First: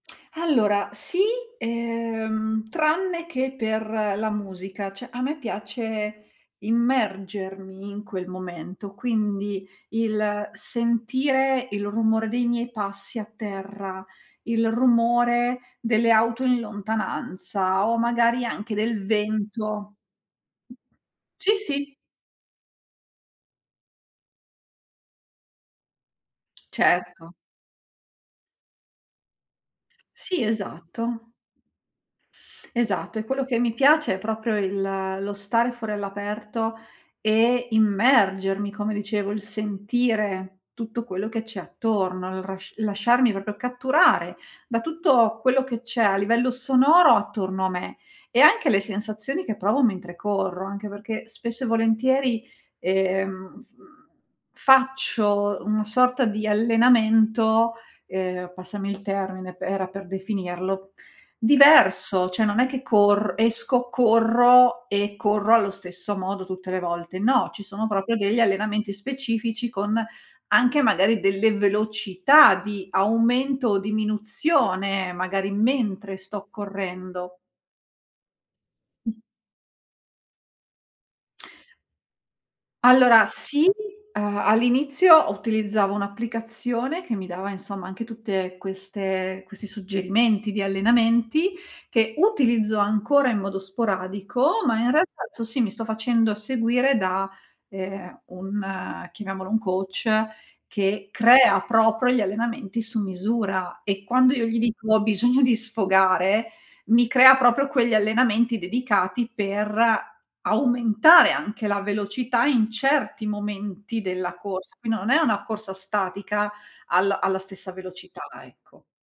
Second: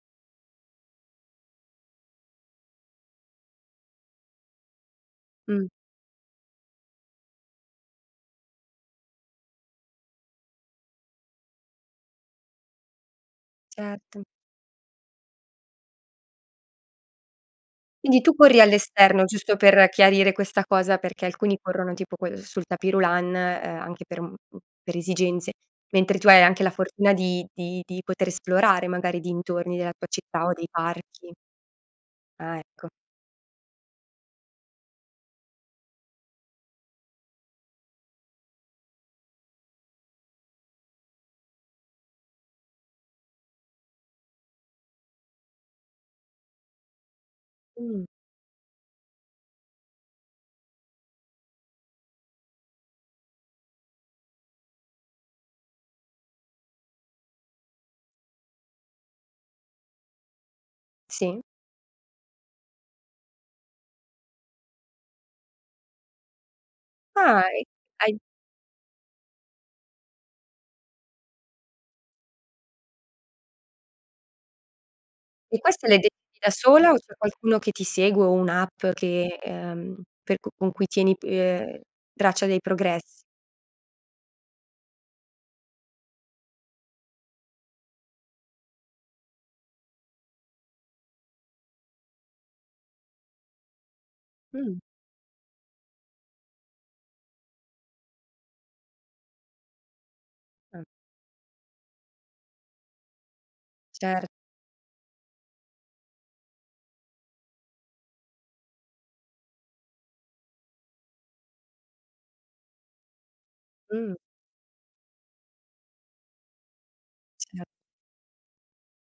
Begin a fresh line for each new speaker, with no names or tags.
Allora, sì, uhm, tranne che per la musica, cioè a me
Mh.
piace immergermi in quel momento, quindi il sentire il rumore dei miei passi a terra,
Certo.
il rumore delle auto in lontananza o
Quindi tu
magari
corri
anche del
all'esterno, giusto per
vento.
chiarire questa cosa, perché
Sì,
alcuni corrono
sì.
tipo co uhm, sul tapis roulant, uhm, anche per un m per esigenze, mentre tu hai anche la fortuna
Certo.
di di di poter esplorare magari i dintorni della tua
Sì,
città o dei parchi.
esatto.
Ah, ecco.
Esatto, e quello che mi piace è proprio il lo stare fuori all'aperto e immergermi, come dicevo, il sentire tutto quello che c'è attorno, il r lasciarmi proprio catturare da tutto quello che c'è a livello sonoro attorno a me
Mh.
e anche le sensazioni che provo mentre corro. Anche perché spesso e volentieri, ehm, f faccio una sorta di allenamento, ehm, passami il termine, p era per definirlo,
Sì.
diverso. Cioè non è che corr esco, corro e corro allo stesso modo tutte le volte.
Ah,
No, ci
e
sono
hai
proprio degli allenamenti specifici con anche magari delle velocità di aumento o diminuzione, magari
E queste le
mentre
decidi
sto
da sola o c'è
correndo.
qualcuno che ti segue o un'app che, uhm, per cu con cui tieni pi uhm, traccia dei progress
Allora, sì, uhm, all'inizio ho utilizzavo un'applicazione che mi dava, insomma, anche tutte queste questi suggerimenti di allenamenti, che utilizzo ancora in modo sporadico, ma
Mh.
in realtà [unintelligible] sì, mi sto facendo seguire da, ehm, un chiamiamolo un coach
Ah.
che crea proprio gli allenamenti su misura e
Cer
quando io gli dico: “Ho bisogno di sfogare”, mi crea proprio quegli allenamenti dedicati per aumentare anche la velocità in certi momenti
Mh.
della corsa. Quin non è una corsa statica alla alla
Ce
stessa velocità, ecco.